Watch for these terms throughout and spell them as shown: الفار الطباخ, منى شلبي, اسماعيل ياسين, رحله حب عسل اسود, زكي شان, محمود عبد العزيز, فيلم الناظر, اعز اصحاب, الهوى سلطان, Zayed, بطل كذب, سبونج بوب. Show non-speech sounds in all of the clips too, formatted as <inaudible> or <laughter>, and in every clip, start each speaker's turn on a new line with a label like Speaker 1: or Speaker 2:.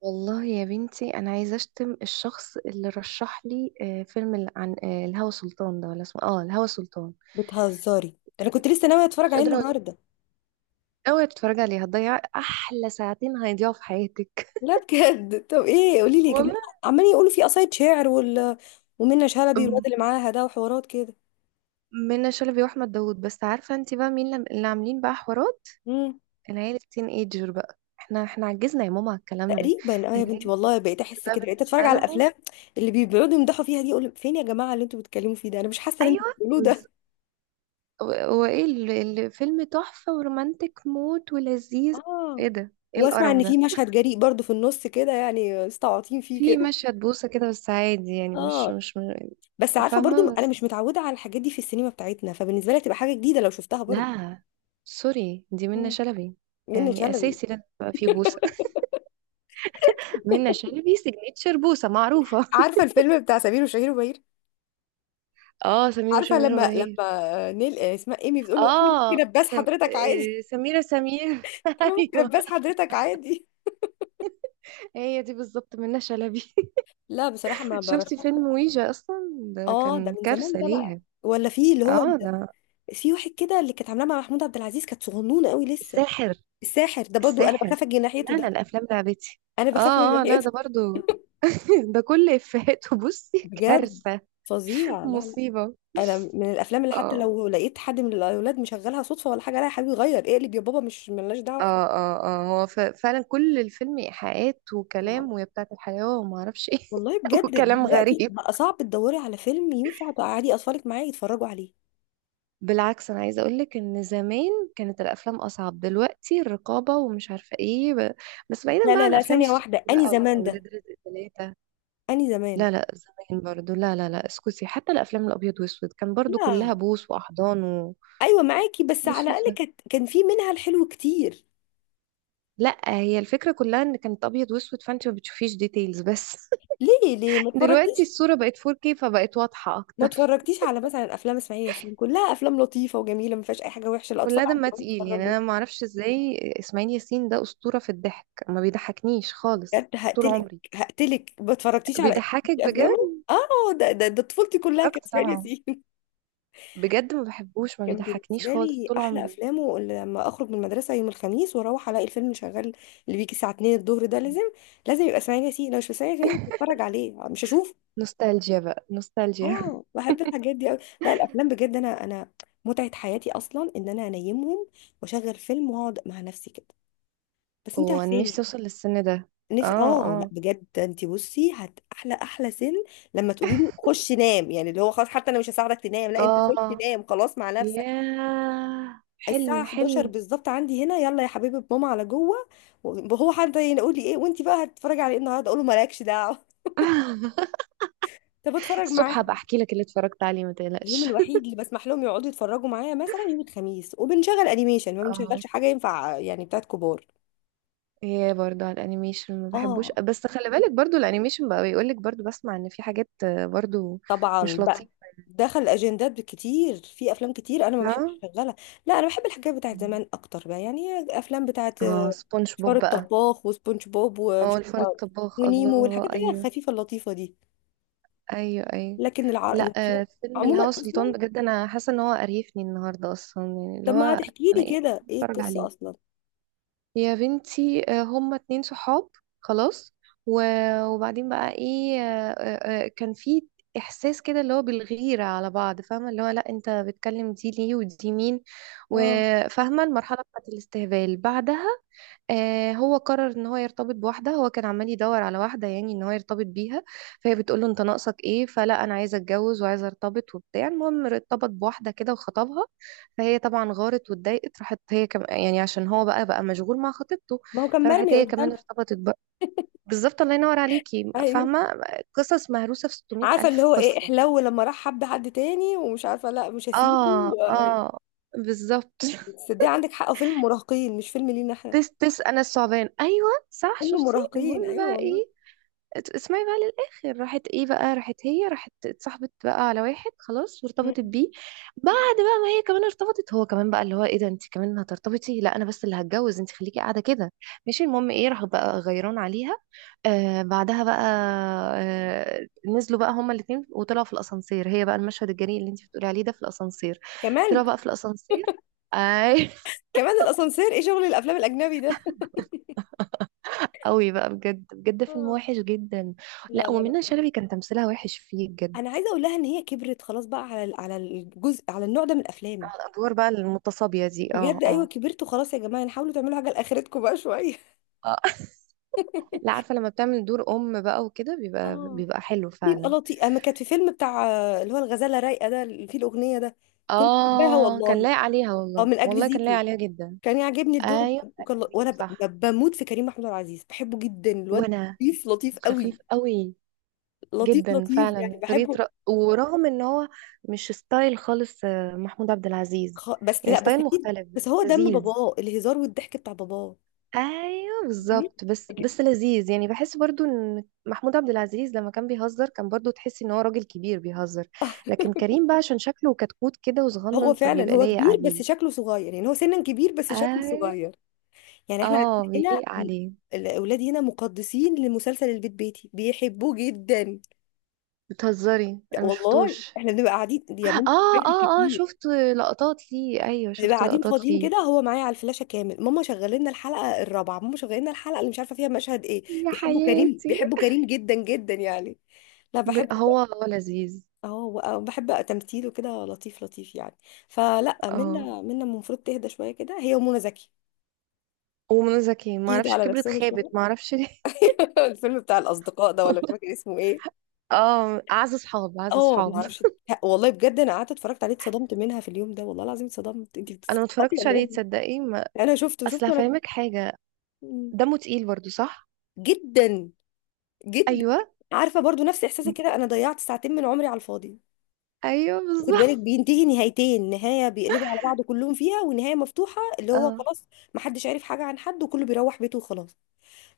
Speaker 1: والله يا بنتي انا عايزه اشتم الشخص اللي رشح لي فيلم عن الهوى سلطان ده، ولا اسمه اه الهوى سلطان.
Speaker 2: بتهزري؟ انا كنت لسه ناويه
Speaker 1: مش
Speaker 2: اتفرج عليه
Speaker 1: قادره اقول.
Speaker 2: النهارده.
Speaker 1: اوعي تتفرجي عليه، هتضيع احلى ساعتين، هيضيعوا في حياتك.
Speaker 2: لا بجد، طب ايه؟ قولي
Speaker 1: <laughs>
Speaker 2: لي كده.
Speaker 1: والله.
Speaker 2: عمالين يقولوا فيه قصايد شعر وال، ومنة شلبي والواد
Speaker 1: أم،
Speaker 2: اللي معاها ده وحوارات كده.
Speaker 1: منى شلبي واحمد داوود. بس عارفه انت بقى مين اللي عاملين بقى حوارات
Speaker 2: امم
Speaker 1: العيله التين ايجر؟ بقى احنا عجزنا يا ماما على الكلام ده.
Speaker 2: تقريبا اه يا بنتي،
Speaker 1: العيله
Speaker 2: والله بقيت
Speaker 1: التين
Speaker 2: احس
Speaker 1: بقى
Speaker 2: كده، بقيت اتفرج
Speaker 1: بالنسبه
Speaker 2: على
Speaker 1: لهم.
Speaker 2: الافلام اللي بيقعدوا يمدحوا فيها دي اقول فين يا جماعه اللي انتوا بتتكلموا فيه ده؟ انا مش حاسه اللي انتوا
Speaker 1: ايوه
Speaker 2: بتقولوه
Speaker 1: بز-
Speaker 2: ده.
Speaker 1: وايه الفيلم؟ تحفه ورومانتك موت ولذيذ؟
Speaker 2: اه،
Speaker 1: ايه ده، ايه
Speaker 2: واسمع
Speaker 1: القرف
Speaker 2: ان في
Speaker 1: ده؟
Speaker 2: مشهد جريء برضو في النص كده، يعني مستعطين فيه
Speaker 1: في
Speaker 2: كده.
Speaker 1: مشهد بوسة كده، بس عادي يعني، مش
Speaker 2: اه
Speaker 1: مش م-
Speaker 2: بس عارفه برضو
Speaker 1: فاهمة،
Speaker 2: انا
Speaker 1: بس
Speaker 2: مش متعوده على الحاجات دي في السينما بتاعتنا، فبالنسبه لي تبقى حاجه جديده لو شفتها برضو.
Speaker 1: لا، سوري، دي منة
Speaker 2: مم.
Speaker 1: شلبي.
Speaker 2: منة
Speaker 1: يعني
Speaker 2: شلبي.
Speaker 1: أساسي لازم يبقى في بوسة. <laughs> منة شلبي سيجنتشر بوسة معروفة.
Speaker 2: عارفه الفيلم بتاع سمير وشهير وبهير؟
Speaker 1: <laughs> اه، سمير
Speaker 2: عارفه
Speaker 1: وشمير
Speaker 2: لما
Speaker 1: وبهير.
Speaker 2: لما نيل اسمها ايمي بتقول له انا ممكن
Speaker 1: اه
Speaker 2: اباس
Speaker 1: سم...
Speaker 2: حضرتك عادي؟
Speaker 1: آه، سميرة سمير.
Speaker 2: <laughs>
Speaker 1: <laughs>
Speaker 2: انا ممكن
Speaker 1: ايوه،
Speaker 2: اباس حضرتك عادي.
Speaker 1: هي دي بالظبط منة شلبي. <laughs>
Speaker 2: لا بصراحه ما برشحش.
Speaker 1: شفتي فيلم ويجا اصلا؟ ده
Speaker 2: اه ده
Speaker 1: كان
Speaker 2: من زمان
Speaker 1: كارثة
Speaker 2: ده بقى.
Speaker 1: ليها.
Speaker 2: ولا في اللي هو،
Speaker 1: اه ده
Speaker 2: في واحد كده اللي كانت عاملاه مع محمود عبد العزيز كانت صغنونه قوي لسه.
Speaker 1: الساحر،
Speaker 2: الساحر ده برضو انا
Speaker 1: الساحر.
Speaker 2: بخاف اجي ناحيته
Speaker 1: لا انا
Speaker 2: ده.
Speaker 1: الافلام لعبتي.
Speaker 2: انا بخاف اجي
Speaker 1: اه اه، لا
Speaker 2: ناحيته.
Speaker 1: ده برضو. <laughs> ده كل افهاته. <laughs>
Speaker 2: <laughs>
Speaker 1: بصي
Speaker 2: بجد
Speaker 1: كارثة،
Speaker 2: فظيع، لا لا.
Speaker 1: مصيبة.
Speaker 2: انا من الافلام اللي حتى
Speaker 1: اه
Speaker 2: لو لقيت حد من الاولاد مشغلها صدفه ولا حاجه، لا يا حبيبي غير اقلب يا بابا، مش ملناش دعوه.
Speaker 1: اه اه اه، هو فعلا كل الفيلم ايحاءات وكلام، ويا بتاعة الحياة، وما اعرفش ايه.
Speaker 2: والله
Speaker 1: <laughs>
Speaker 2: بجد
Speaker 1: وكلام
Speaker 2: دلوقتي
Speaker 1: غريب.
Speaker 2: بقى صعب تدوري على فيلم ينفع تقعدي اطفالك معايا يتفرجوا عليه.
Speaker 1: بالعكس انا عايزه اقول لك ان زمان كانت الافلام اصعب، دلوقتي الرقابه ومش عارفه ايه. بس بعيدا
Speaker 2: لا
Speaker 1: بقى
Speaker 2: لا
Speaker 1: عن
Speaker 2: لا،
Speaker 1: افلام
Speaker 2: ثانية
Speaker 1: السوق
Speaker 2: واحدة، اني
Speaker 1: بقى،
Speaker 2: زمان ده؟
Speaker 1: واولاد رزق ثلاثه.
Speaker 2: اني زمان؟
Speaker 1: لا لا، زمان برضو لا لا لا، اسكتي، حتى الافلام الابيض واسود كان برضو كلها
Speaker 2: لا.
Speaker 1: بوس واحضان.
Speaker 2: ايوه معاكي بس على
Speaker 1: ماشي.
Speaker 2: الاقل كانت كان في منها الحلو كتير.
Speaker 1: لا، هي الفكرة كلها ان كانت ابيض واسود فانت ما بتشوفيش ديتيلز بس.
Speaker 2: ليه ليه ما
Speaker 1: <laughs> دلوقتي
Speaker 2: اتفرجتيش
Speaker 1: الصورة بقت 4K فبقت واضحة
Speaker 2: ما
Speaker 1: اكتر. <laughs>
Speaker 2: اتفرجتيش على مثلا افلام اسماعيل ياسين؟ كلها افلام لطيفه وجميله، ما فيهاش اي حاجه وحشه، الاطفال
Speaker 1: كلها دمها
Speaker 2: عندهم
Speaker 1: تقيل يعني،
Speaker 2: يتفرجوا.
Speaker 1: انا ما اعرفش ازاي اسماعيل ياسين ده اسطورة في الضحك. ما بيضحكنيش خالص
Speaker 2: بجد
Speaker 1: طول
Speaker 2: هقتلك،
Speaker 1: عمري.
Speaker 2: هقتلك، ما اتفرجتيش على
Speaker 1: بيضحكك بجد؟
Speaker 2: افلامه؟ اه ده طفولتي كلها كانت
Speaker 1: اتفرجت
Speaker 2: اسماعيل
Speaker 1: طبعا،
Speaker 2: ياسين.
Speaker 1: بجد ما بحبوش، ما
Speaker 2: كان
Speaker 1: بيضحكنيش
Speaker 2: بالنسبة
Speaker 1: خالص
Speaker 2: لي
Speaker 1: طول
Speaker 2: أحلى
Speaker 1: عمري.
Speaker 2: أفلامه اللي لما أخرج من المدرسة يوم الخميس وأروح ألاقي الفيلم اللي شغال، اللي بيجي الساعة 2 الظهر ده، لازم لازم يبقى اسماعيل ياسين، لو مش اسماعيل ياسين مش
Speaker 1: <laughs>
Speaker 2: بتفرج عليه، مش هشوفه.
Speaker 1: نوستالجيا بقى نوستالجيا. <laughs>
Speaker 2: اه بحب الحاجات دي أوي. لا، الأفلام بجد، أنا متعة حياتي أصلا إن أنا أنيمهم وأشغل فيلم وأقعد مع نفسي كده، بس أنت
Speaker 1: وانا نفسي
Speaker 2: عارفاني.
Speaker 1: اوصل للسن ده.
Speaker 2: نفسي
Speaker 1: اه
Speaker 2: اه، لا
Speaker 1: اه
Speaker 2: بجد أنت بصي، هت أحلى أحلى سن لما تقولي له خش نام، يعني اللي هو خلاص، حتى أنا مش هساعدك تنام، لا أنت خش
Speaker 1: اه،
Speaker 2: نام خلاص مع نفسك.
Speaker 1: ياه
Speaker 2: الساعة
Speaker 1: حلم
Speaker 2: 11
Speaker 1: حلم.
Speaker 2: بالظبط عندي هنا، يلا يا حبيبي ماما على جوه. وهو حد يقول لي ايه وانت بقى هتتفرجي على ايه النهارده؟ اقول له مالكش دعوة.
Speaker 1: <laughs>
Speaker 2: <laughs> طب اتفرج معاه.
Speaker 1: الصبح هبقى احكي لك اللي اتفرجت عليه، ما
Speaker 2: اليوم
Speaker 1: تقلقش.
Speaker 2: الوحيد اللي بسمح لهم يقعدوا يتفرجوا معايا مثلا يوم الخميس، وبنشغل انيميشن، ما
Speaker 1: اه.
Speaker 2: بنشغلش حاجة ينفع يعني بتاعت كبار.
Speaker 1: <laughs> هي برضو على الانيميشن ما بحبوش،
Speaker 2: اه
Speaker 1: بس خلي بالك برضو الانيميشن بقى بيقول لك، برضو بسمع ان في حاجات برضو
Speaker 2: طبعا
Speaker 1: مش
Speaker 2: بقى،
Speaker 1: لطيفة.
Speaker 2: دخل اجندات كتير في افلام كتير انا ما
Speaker 1: ف
Speaker 2: بحبش اشغلها. لا انا بحب الحاجات بتاعت زمان اكتر بقى يعني، افلام بتاعت
Speaker 1: اه، سبونج
Speaker 2: فار
Speaker 1: بوب بقى.
Speaker 2: الطباخ وسبونج بوب
Speaker 1: اه،
Speaker 2: ومش
Speaker 1: الفار
Speaker 2: عارفة،
Speaker 1: الطباخ،
Speaker 2: ونيمو،
Speaker 1: الله،
Speaker 2: والحاجات اللي هي
Speaker 1: ايوه.
Speaker 2: الخفيفة اللطيفة دي.
Speaker 1: ايوه ايوه.
Speaker 2: لكن
Speaker 1: لا.
Speaker 2: الافلام
Speaker 1: فيلم
Speaker 2: عموما
Speaker 1: الهوى سلطان،
Speaker 2: اصلا،
Speaker 1: بجد انا حاسه ان هو قريفني النهارده اصلا، يعني اللي
Speaker 2: طب ما
Speaker 1: هو
Speaker 2: هتحكي
Speaker 1: انا
Speaker 2: لي
Speaker 1: ايه اللي
Speaker 2: كده ايه
Speaker 1: بتفرج
Speaker 2: القصه
Speaker 1: عليه؟
Speaker 2: اصلا.
Speaker 1: يا بنتي، هما اتنين صحاب خلاص، وبعدين بقى ايه، كان في احساس كده اللي هو بالغيرة على بعض، فاهمة؟ اللي هو لا، انت بتكلم دي ليه، ودي مين.
Speaker 2: اه.
Speaker 1: وفاهمة المرحلة بتاعت الاستهبال بعدها. هو قرر ان هو يرتبط بواحده. هو كان عمال يدور على واحده، يعني ان هو يرتبط بيها. فهي بتقول له انت ناقصك ايه؟ فلا، انا عايزه اتجوز وعايزه ارتبط وبتاع. المهم ارتبط بواحده كده وخطبها. فهي طبعا غارت واتضايقت، راحت يعني، عشان هو بقى مشغول مع خطيبته.
Speaker 2: ما هو كان
Speaker 1: فراحت
Speaker 2: مرمي
Speaker 1: هي كمان
Speaker 2: قدامها.
Speaker 1: ارتبطت بقى. بالظبط، الله ينور عليكي،
Speaker 2: ايوه.
Speaker 1: فاهمة؟ قصص مهروسة في 600
Speaker 2: عارفه اللي
Speaker 1: ألف
Speaker 2: هو ايه
Speaker 1: قصة.
Speaker 2: احلو، لما راح حب حد تاني ومش عارفه لا مش هسيبه
Speaker 1: اه
Speaker 2: و-،
Speaker 1: اه، بالظبط. <laughs>
Speaker 2: بس ده عندك حق، فيلم مراهقين مش فيلم لينا احنا.
Speaker 1: تس تس، أنا الثعبان، أيوه صح،
Speaker 2: فيلم
Speaker 1: شفتي؟
Speaker 2: مراهقين
Speaker 1: المهم
Speaker 2: ايوه
Speaker 1: بقى
Speaker 2: والله.
Speaker 1: إيه. اسمعي بقى للآخر، راحت ايه بقى، راحت هي، راحت اتصاحبت بقى على واحد خلاص
Speaker 2: مم.
Speaker 1: وارتبطت بيه. بعد بقى ما هي كمان ارتبطت، هو كمان بقى اللي هو ايه ده، انت كمان هترتبطي؟ لا انا بس اللي هتجوز، انت خليكي قاعدة كده. ماشي، المهم ايه، راحوا بقى غيران عليها. آه بعدها بقى، آه، نزلوا بقى هما الاتنين وطلعوا في الاسانسير. هي بقى المشهد الجريء اللي انت بتقولي عليه ده، في الاسانسير.
Speaker 2: كمان.
Speaker 1: طلعوا بقى في الاسانسير، اي. <laughs>
Speaker 2: كمان الاسانسير، ايه شغل الافلام الاجنبي ده؟
Speaker 1: قوي بقى، بجد بجد فيلم
Speaker 2: آه.
Speaker 1: وحش جدا.
Speaker 2: لا
Speaker 1: لا،
Speaker 2: لا لا
Speaker 1: ومنى
Speaker 2: خلاص.
Speaker 1: شلبي كان تمثيلها وحش فيه بجد.
Speaker 2: انا عايزه اقول لها ان هي كبرت خلاص بقى على ال- على الجزء، على النوع ده من الافلام.
Speaker 1: ادوار بقى المتصابية دي، اه
Speaker 2: بجد ايوه
Speaker 1: اه.
Speaker 2: كبرتوا خلاص يا جماعه، يعني حاولوا تعملوا حاجه لاخرتكم بقى شويه.
Speaker 1: آه. <laughs> لا عارفة، لما بتعمل دور ام بقى وكده، بيبقى
Speaker 2: اه،
Speaker 1: بيبقى حلو
Speaker 2: بيبقى
Speaker 1: فعلا.
Speaker 2: لطيف. اما كانت في فيلم بتاع اللي هو الغزاله رايقه ده، اللي فيه الاغنيه ده، كنت حباها
Speaker 1: اه، كان
Speaker 2: والله.
Speaker 1: لايق عليها
Speaker 2: او
Speaker 1: والله،
Speaker 2: من اجل
Speaker 1: والله كان لايق
Speaker 2: زيكو
Speaker 1: عليها جدا.
Speaker 2: كان يعجبني الدور
Speaker 1: ايوه،
Speaker 2: ده، وكان
Speaker 1: أكل زيكو
Speaker 2: وانا
Speaker 1: صح.
Speaker 2: بموت في كريم محمود عبد العزيز، بحبه جدا الواد.
Speaker 1: وانا،
Speaker 2: لطيف لطيف قوي.
Speaker 1: خفيف قوي،
Speaker 2: لطيف
Speaker 1: جدا
Speaker 2: لطيف يعني
Speaker 1: فعلا طريقة
Speaker 2: بحبه.
Speaker 1: ورغم ان هو مش ستايل خالص، محمود عبد العزيز.
Speaker 2: بس
Speaker 1: يعني
Speaker 2: لا، بس
Speaker 1: ستايل
Speaker 2: اكيد
Speaker 1: مختلف،
Speaker 2: بس هو دم
Speaker 1: لذيذ.
Speaker 2: باباه، الهزار والضحك بتاع باباه
Speaker 1: ايوه
Speaker 2: يعني.
Speaker 1: بالظبط، بس لذيذ، يعني بحس برضو ان محمود عبد العزيز لما كان بيهزر كان برضو تحس ان هو راجل كبير بيهزر. لكن
Speaker 2: <laughs>
Speaker 1: كريم بقى، عشان شكله كتكوت كده
Speaker 2: هو
Speaker 1: وصغنن،
Speaker 2: فعلا
Speaker 1: فبيبقى
Speaker 2: هو
Speaker 1: لايق
Speaker 2: كبير بس
Speaker 1: عليه.
Speaker 2: شكله صغير، يعني هو سنا كبير بس شكله
Speaker 1: ايوه،
Speaker 2: صغير يعني. احنا عندنا
Speaker 1: اه
Speaker 2: هنا
Speaker 1: بيليق
Speaker 2: م-،
Speaker 1: عليه.
Speaker 2: الاولاد هنا مقدسين لمسلسل البيت بيتي، بيحبوه جدا.
Speaker 1: بتهزري؟
Speaker 2: لا
Speaker 1: انا
Speaker 2: والله،
Speaker 1: مشفتوش.
Speaker 2: احنا بنبقى قاعدين دي يا بنتي
Speaker 1: اه
Speaker 2: فايتك
Speaker 1: اه اه،
Speaker 2: كتير.
Speaker 1: شفت لقطات ليه، ايوه
Speaker 2: بنبقى
Speaker 1: شفت
Speaker 2: قاعدين
Speaker 1: لقطات
Speaker 2: فاضيين
Speaker 1: ليه.
Speaker 2: كده هو معايا على الفلاشه كامل، ماما شغلنا لنا الحلقه الرابعه، ماما شغلنا لنا الحلقه اللي مش عارفه فيها مشهد ايه.
Speaker 1: يا
Speaker 2: بيحبوا كريم،
Speaker 1: حياتي.
Speaker 2: بيحبوا كريم جدا جدا يعني. لا بحبه.
Speaker 1: هو لذيذ.
Speaker 2: اه بحب تمثيله كده، لطيف لطيف يعني. فلا
Speaker 1: اه،
Speaker 2: منا المفروض تهدى شويه كده هي ومنى زكي.
Speaker 1: ومنى زكي ما
Speaker 2: يهدى
Speaker 1: اعرفش
Speaker 2: على
Speaker 1: كبرت،
Speaker 2: نفسهم
Speaker 1: خابت
Speaker 2: شويه.
Speaker 1: ما اعرفش ليه.
Speaker 2: <laughs> الفيلم بتاع الاصدقاء ده، ولا مش
Speaker 1: <laughs>
Speaker 2: فاكر اسمه ايه.
Speaker 1: اه، اعز اصحاب، اعز
Speaker 2: اه ما
Speaker 1: اصحاب.
Speaker 2: اعرفش. والله بجد انا قعدت اتفرجت عليه اتصدمت منها في اليوم ده، والله العظيم اتصدمت، انت
Speaker 1: انا ما
Speaker 2: بتستعبطي
Speaker 1: اتفرجتش
Speaker 2: ولا
Speaker 1: عليه،
Speaker 2: ايه؟
Speaker 1: تصدقي ما...
Speaker 2: انا شفته
Speaker 1: اصل
Speaker 2: شفته انا.
Speaker 1: هفهمك حاجه.
Speaker 2: مم.
Speaker 1: دمه تقيل برضو، صح؟
Speaker 2: جدا، جدا.
Speaker 1: ايوه
Speaker 2: عارفه برضو نفس احساسي كده، انا ضيعت ساعتين من عمري على الفاضي.
Speaker 1: ايوه،
Speaker 2: خد بالك
Speaker 1: بالظبط.
Speaker 2: بينتهي نهايتين، نهايه بيقلبوا على بعض كلهم فيها، ونهايه مفتوحه اللي
Speaker 1: <laughs>
Speaker 2: هو
Speaker 1: اه
Speaker 2: خلاص محدش عارف حاجه عن حد، وكله بيروح بيته وخلاص.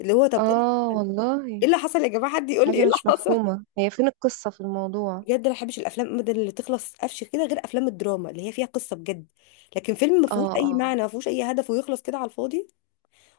Speaker 2: اللي هو طب ايه إيه
Speaker 1: اه، والله.
Speaker 2: اللي حصل يا جماعه؟ حد يقول لي ايه
Speaker 1: حاجه
Speaker 2: اللي
Speaker 1: مش
Speaker 2: حصل؟
Speaker 1: مفهومه، هي فين القصه في الموضوع؟
Speaker 2: بجد انا ما بحبش الافلام ابدا اللي تخلص قفش كده، غير افلام الدراما اللي هي فيها قصه بجد. لكن فيلم ما
Speaker 1: اه
Speaker 2: فيهوش اي
Speaker 1: اه
Speaker 2: معنى، ما فيهوش اي هدف، ويخلص كده على الفاضي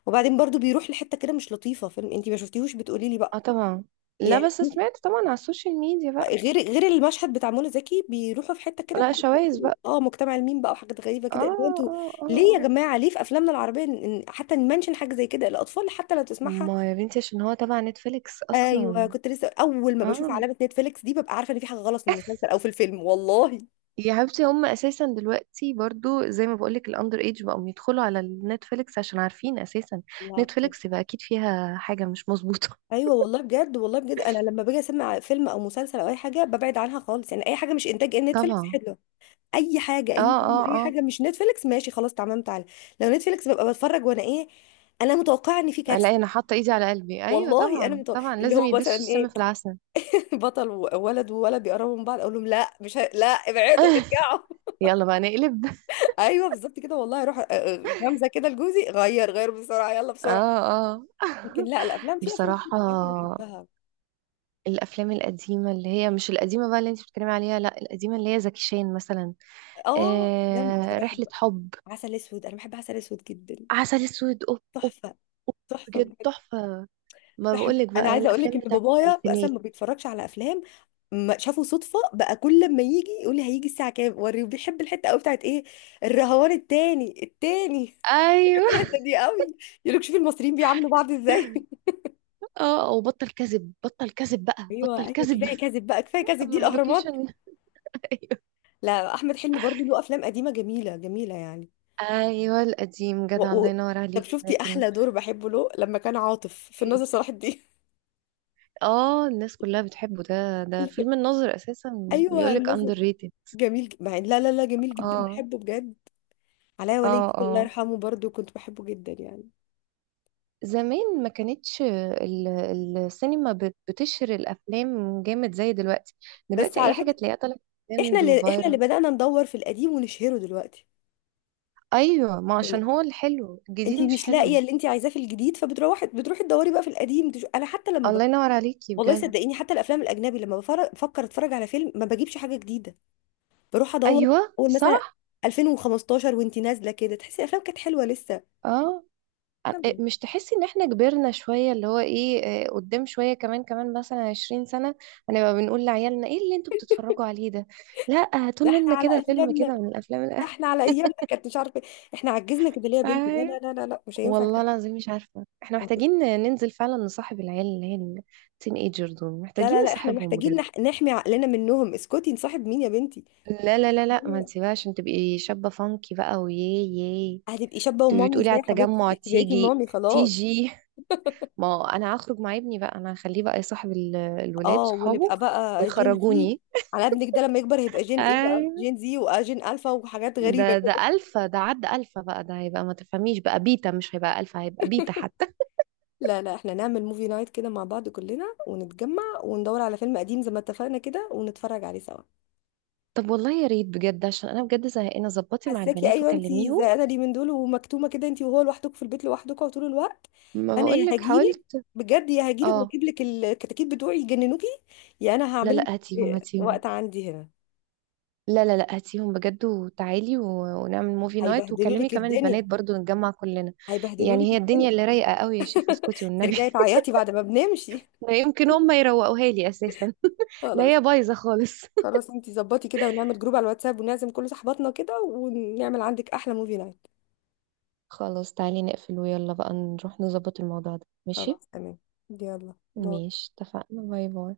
Speaker 2: وبعدين برضو بيروح لحته كده مش لطيفه. فيلم انت ما شفتيهوش بتقولي لي بقى
Speaker 1: اه، طبعا. لا
Speaker 2: يعني؟
Speaker 1: بس سمعت طبعا على السوشيال ميديا بقى.
Speaker 2: غير المشهد بتاع منى زكي، بيروحوا في حته كده
Speaker 1: لا،
Speaker 2: بتاعت
Speaker 1: شوايز بقى.
Speaker 2: اه مجتمع الميم بقى، وحاجات غريبه
Speaker 1: اه
Speaker 2: كده اللي هو انتوا
Speaker 1: اه اه،
Speaker 2: ليه يا
Speaker 1: آه.
Speaker 2: جماعه؟ ليه في افلامنا العربيه حتى نمنشن حاجه زي كده؟ الاطفال حتى لو تسمعها.
Speaker 1: ما يا بنتي، عشان هو تبع نتفليكس
Speaker 2: ايوه
Speaker 1: اصلا.
Speaker 2: كنت لسه اول ما بشوف
Speaker 1: اه،
Speaker 2: علامه نتفليكس دي ببقى عارفه ان في حاجه غلط في المسلسل او في الفيلم والله.
Speaker 1: يا حبيبتي، هم اساسا دلوقتي برضو زي ما بقولك، الاندر ايج بقوا يدخلوا على النتفليكس عشان عارفين اساسا
Speaker 2: لا بجد.
Speaker 1: نتفليكس يبقى اكيد فيها حاجه مش مظبوطه.
Speaker 2: ايوه والله بجد، والله بجد انا لما باجي اسمع فيلم او مسلسل او اي حاجه ببعد عنها خالص، يعني اي حاجه مش انتاج
Speaker 1: <laughs>
Speaker 2: نتفليكس
Speaker 1: طبعا.
Speaker 2: حلوه. اي حاجه، اي
Speaker 1: اه
Speaker 2: فيلم، اي
Speaker 1: اه
Speaker 2: حاجه مش نتفليكس، ماشي خلاص تمام تعالى. لو نتفليكس ببقى بتفرج وانا ايه، انا متوقعه ان في
Speaker 1: اه، لا
Speaker 2: كارثه.
Speaker 1: انا حاطه ايدي على قلبي، ايوه
Speaker 2: والله انا
Speaker 1: طبعا،
Speaker 2: متو...،
Speaker 1: طبعا
Speaker 2: اللي
Speaker 1: لازم
Speaker 2: هو
Speaker 1: يدسوا
Speaker 2: مثلا
Speaker 1: السم
Speaker 2: ايه،
Speaker 1: في العسل.
Speaker 2: <laughs> بطل وولد وولد بيقربوا من بعض اقول لهم لا مش لا ابعدوا
Speaker 1: <laughs>
Speaker 2: ارجعوا. <laughs>
Speaker 1: يلا بقى نقلب.
Speaker 2: ايوه بالظبط كده والله، اروح غمزه كده لجوزي، غير بسرعه يلا بسرعه.
Speaker 1: اه اه،
Speaker 2: لكن لا الافلام في افلام
Speaker 1: بصراحه
Speaker 2: كتير بصراحه انا بحبها.
Speaker 1: الافلام القديمه، اللي هي مش القديمه بقى اللي انت بتتكلمي عليها، لا القديمه اللي هي زكي شان مثلا،
Speaker 2: اه افلام انا
Speaker 1: رحله
Speaker 2: بحب
Speaker 1: حب،
Speaker 2: عسل اسود، انا بحب عسل اسود جدا.
Speaker 1: عسل اسود، اوب اوب،
Speaker 2: تحفه.
Speaker 1: أوب،
Speaker 2: تحفه
Speaker 1: بجد
Speaker 2: بحب.
Speaker 1: تحفه. ما
Speaker 2: بحب.
Speaker 1: بقولك
Speaker 2: انا
Speaker 1: بقى، هي
Speaker 2: عايزه اقول لك
Speaker 1: الافلام
Speaker 2: ان
Speaker 1: بتاعت
Speaker 2: بابايا
Speaker 1: الالفينات.
Speaker 2: اصلا ما بيتفرجش على افلام، ما شافه صدفه بقى كل ما يجي يقول لي هيجي الساعه كام وريه، بيحب الحته قوي بتاعت ايه، الرهوان التاني التاني.
Speaker 1: ايوه.
Speaker 2: الحتة دي قوي. يقول لك شوفي المصريين بيعاملوا بعض ازاي. <laughs>
Speaker 1: <laughs> اه، وبطل كذب، بطل كذب بقى،
Speaker 2: ايوه
Speaker 1: بطل
Speaker 2: ايوه
Speaker 1: كذب.
Speaker 2: كفايه كذب بقى كفايه
Speaker 1: <laughs>
Speaker 2: كذب،
Speaker 1: اما
Speaker 2: دي الاهرامات.
Speaker 1: اللوكيشن. <laughs> ايوه
Speaker 2: لا، احمد حلمي برضو له افلام قديمه جميله جميله يعني،
Speaker 1: ايوه، القديم
Speaker 2: و...
Speaker 1: جدع، الله
Speaker 2: و...
Speaker 1: ينور
Speaker 2: طب
Speaker 1: عليكي،
Speaker 2: شفتي
Speaker 1: لكن
Speaker 2: احلى دور بحبه له لما كان عاطف في
Speaker 1: ايه.
Speaker 2: الناظر صلاح الدين؟
Speaker 1: اه، الناس كلها بتحبه، ده
Speaker 2: <laughs>
Speaker 1: ده
Speaker 2: الف-
Speaker 1: فيلم الناظر اساسا.
Speaker 2: ايوه
Speaker 1: بيقولك اندر
Speaker 2: الناظر.
Speaker 1: ريتد.
Speaker 2: جميل لا لا لا، جميل جدا
Speaker 1: اه
Speaker 2: بحبه بجد. علاء ولي
Speaker 1: اه
Speaker 2: الدين الله
Speaker 1: اه،
Speaker 2: يرحمه برضو كنت بحبه جدا يعني.
Speaker 1: زمان ما كانتش السينما بتشهر الافلام جامد زي دلوقتي.
Speaker 2: بس
Speaker 1: دلوقتي اي
Speaker 2: على
Speaker 1: حاجه
Speaker 2: فكره،
Speaker 1: تلاقيها طالعه،
Speaker 2: احنا
Speaker 1: ترند
Speaker 2: اللي احنا اللي
Speaker 1: وفايرال.
Speaker 2: بدأنا ندور في القديم ونشهره دلوقتي
Speaker 1: ايوه، ما عشان
Speaker 2: يعني.
Speaker 1: هو الحلو الجديد
Speaker 2: انت
Speaker 1: مش
Speaker 2: مش لاقيه
Speaker 1: حلو.
Speaker 2: اللي انت عايزاه في الجديد فبتروحي، بتروحي تدوري بقى في القديم انا حتى لما،
Speaker 1: الله ينور عليكي
Speaker 2: والله
Speaker 1: بجد.
Speaker 2: صدقيني حتى الافلام الاجنبي لما بفكر اتفرج على فيلم ما بجيبش حاجه جديده، بروح ادور
Speaker 1: ايوه
Speaker 2: اول مثلا
Speaker 1: صح.
Speaker 2: 2015 وانت نازله كده، تحسي الافلام كانت حلوه لسه.
Speaker 1: اه،
Speaker 2: يلا،
Speaker 1: مش تحسي ان احنا كبرنا شوية، اللي هو ايه، قدام شوية كمان مثلا 20 سنة، هنبقى بنقول لعيالنا ايه اللي انتوا بتتفرجوا عليه ده؟ لا هاتوا
Speaker 2: ده احنا
Speaker 1: لنا
Speaker 2: على
Speaker 1: كده فيلم
Speaker 2: ايامنا،
Speaker 1: كده من الافلام
Speaker 2: ده
Speaker 1: الأ-
Speaker 2: احنا على ايامنا كانت مش عارفه إيه. احنا عجزنا كده ليه يا
Speaker 1: <laughs>
Speaker 2: بنتي؟ لا
Speaker 1: ايوه،
Speaker 2: لا لا لا لا مش هينفع
Speaker 1: والله
Speaker 2: كده.
Speaker 1: العظيم مش عارفة، احنا
Speaker 2: مش-
Speaker 1: محتاجين ننزل فعلا نصاحب العيال، اللي هي التين ايجر دول،
Speaker 2: لا
Speaker 1: محتاجين
Speaker 2: لا لا احنا
Speaker 1: نصاحبهم
Speaker 2: محتاجين
Speaker 1: بجد.
Speaker 2: نح... نحمي عقلنا منهم، اسكتي نصاحب مين يا بنتي.
Speaker 1: لا لا لا
Speaker 2: لا،
Speaker 1: لا، ما
Speaker 2: لا،
Speaker 1: تسيبهاش عشان تبقي شابة فانكي بقى، وياه ياه.
Speaker 2: لا. هتبقي شابه
Speaker 1: تبقي
Speaker 2: ومامي
Speaker 1: بتقولي
Speaker 2: ازاي
Speaker 1: على
Speaker 2: يا حبيبتي؟
Speaker 1: التجمع
Speaker 2: انت بقيتي
Speaker 1: تيجي،
Speaker 2: مامي خلاص.
Speaker 1: تيجي. ما انا هخرج مع ابني بقى، انا هخليه بقى يصاحب الولاد
Speaker 2: اه
Speaker 1: صحابه
Speaker 2: ونبقى بقى جين زي،
Speaker 1: ويخرجوني.
Speaker 2: على ابنك ده لما يكبر هيبقى جين ايه بقى،
Speaker 1: اي،
Speaker 2: جين زي وجين الفا وحاجات غريبه.
Speaker 1: ده الفا، ده عدى الفا بقى، ده هيبقى، ما تفهميش بقى، بيتا، مش هيبقى الفا، هيبقى بيتا حتى.
Speaker 2: لا لا، احنا نعمل موفي نايت كده مع بعض كلنا ونتجمع وندور على فيلم قديم زي ما اتفقنا كده ونتفرج عليه سوا.
Speaker 1: طب والله يا ريت بجد، عشان انا بجد زهقانه، ظبطي مع
Speaker 2: حساكي
Speaker 1: البنات
Speaker 2: ايوه انتي
Speaker 1: وكلميهم.
Speaker 2: زهقانه لي من دول ومكتومه كده انتي وهو لوحدك في البيت لوحدكوا طول الوقت.
Speaker 1: ما
Speaker 2: انا يا
Speaker 1: بقولك
Speaker 2: هجيلك،
Speaker 1: حاولت.
Speaker 2: بجد يا هجيلك
Speaker 1: اه،
Speaker 2: واجيب لك الكتاكيت بتوعي يجننوكي. يا انا
Speaker 1: لا
Speaker 2: هعمل
Speaker 1: لا، هاتيهم
Speaker 2: لك
Speaker 1: هاتيهم.
Speaker 2: وقت عندي هنا.
Speaker 1: لا لا لا، هاتيهم بجد وتعالي، ونعمل موفي نايت،
Speaker 2: هيبهدلوا
Speaker 1: وكلمي
Speaker 2: لك
Speaker 1: كمان
Speaker 2: الدنيا،
Speaker 1: البنات برضو، نتجمع كلنا.
Speaker 2: هيبهدلوا
Speaker 1: يعني
Speaker 2: لك
Speaker 1: هي الدنيا
Speaker 2: الدنيا،
Speaker 1: اللي رايقه قوي يا شيخه، اسكتي والنبي.
Speaker 2: ترجعي تعيطي بعد ما بنمشي.
Speaker 1: لا يمكن هم يروقوها لي اساسا. <laughs> لا
Speaker 2: خلاص،
Speaker 1: هي بايظه خالص.
Speaker 2: خلاص انتي ظبطي كده ونعمل جروب على الواتساب ونعزم كل صحباتنا كده ونعمل عندك احلى موفي نايت.
Speaker 1: خلاص تعالي نقفل، ويلا بقى نروح نظبط الموضوع ده، ماشي؟
Speaker 2: خلاص تمام. يلا باي.
Speaker 1: ماشي، اتفقنا. باي باي.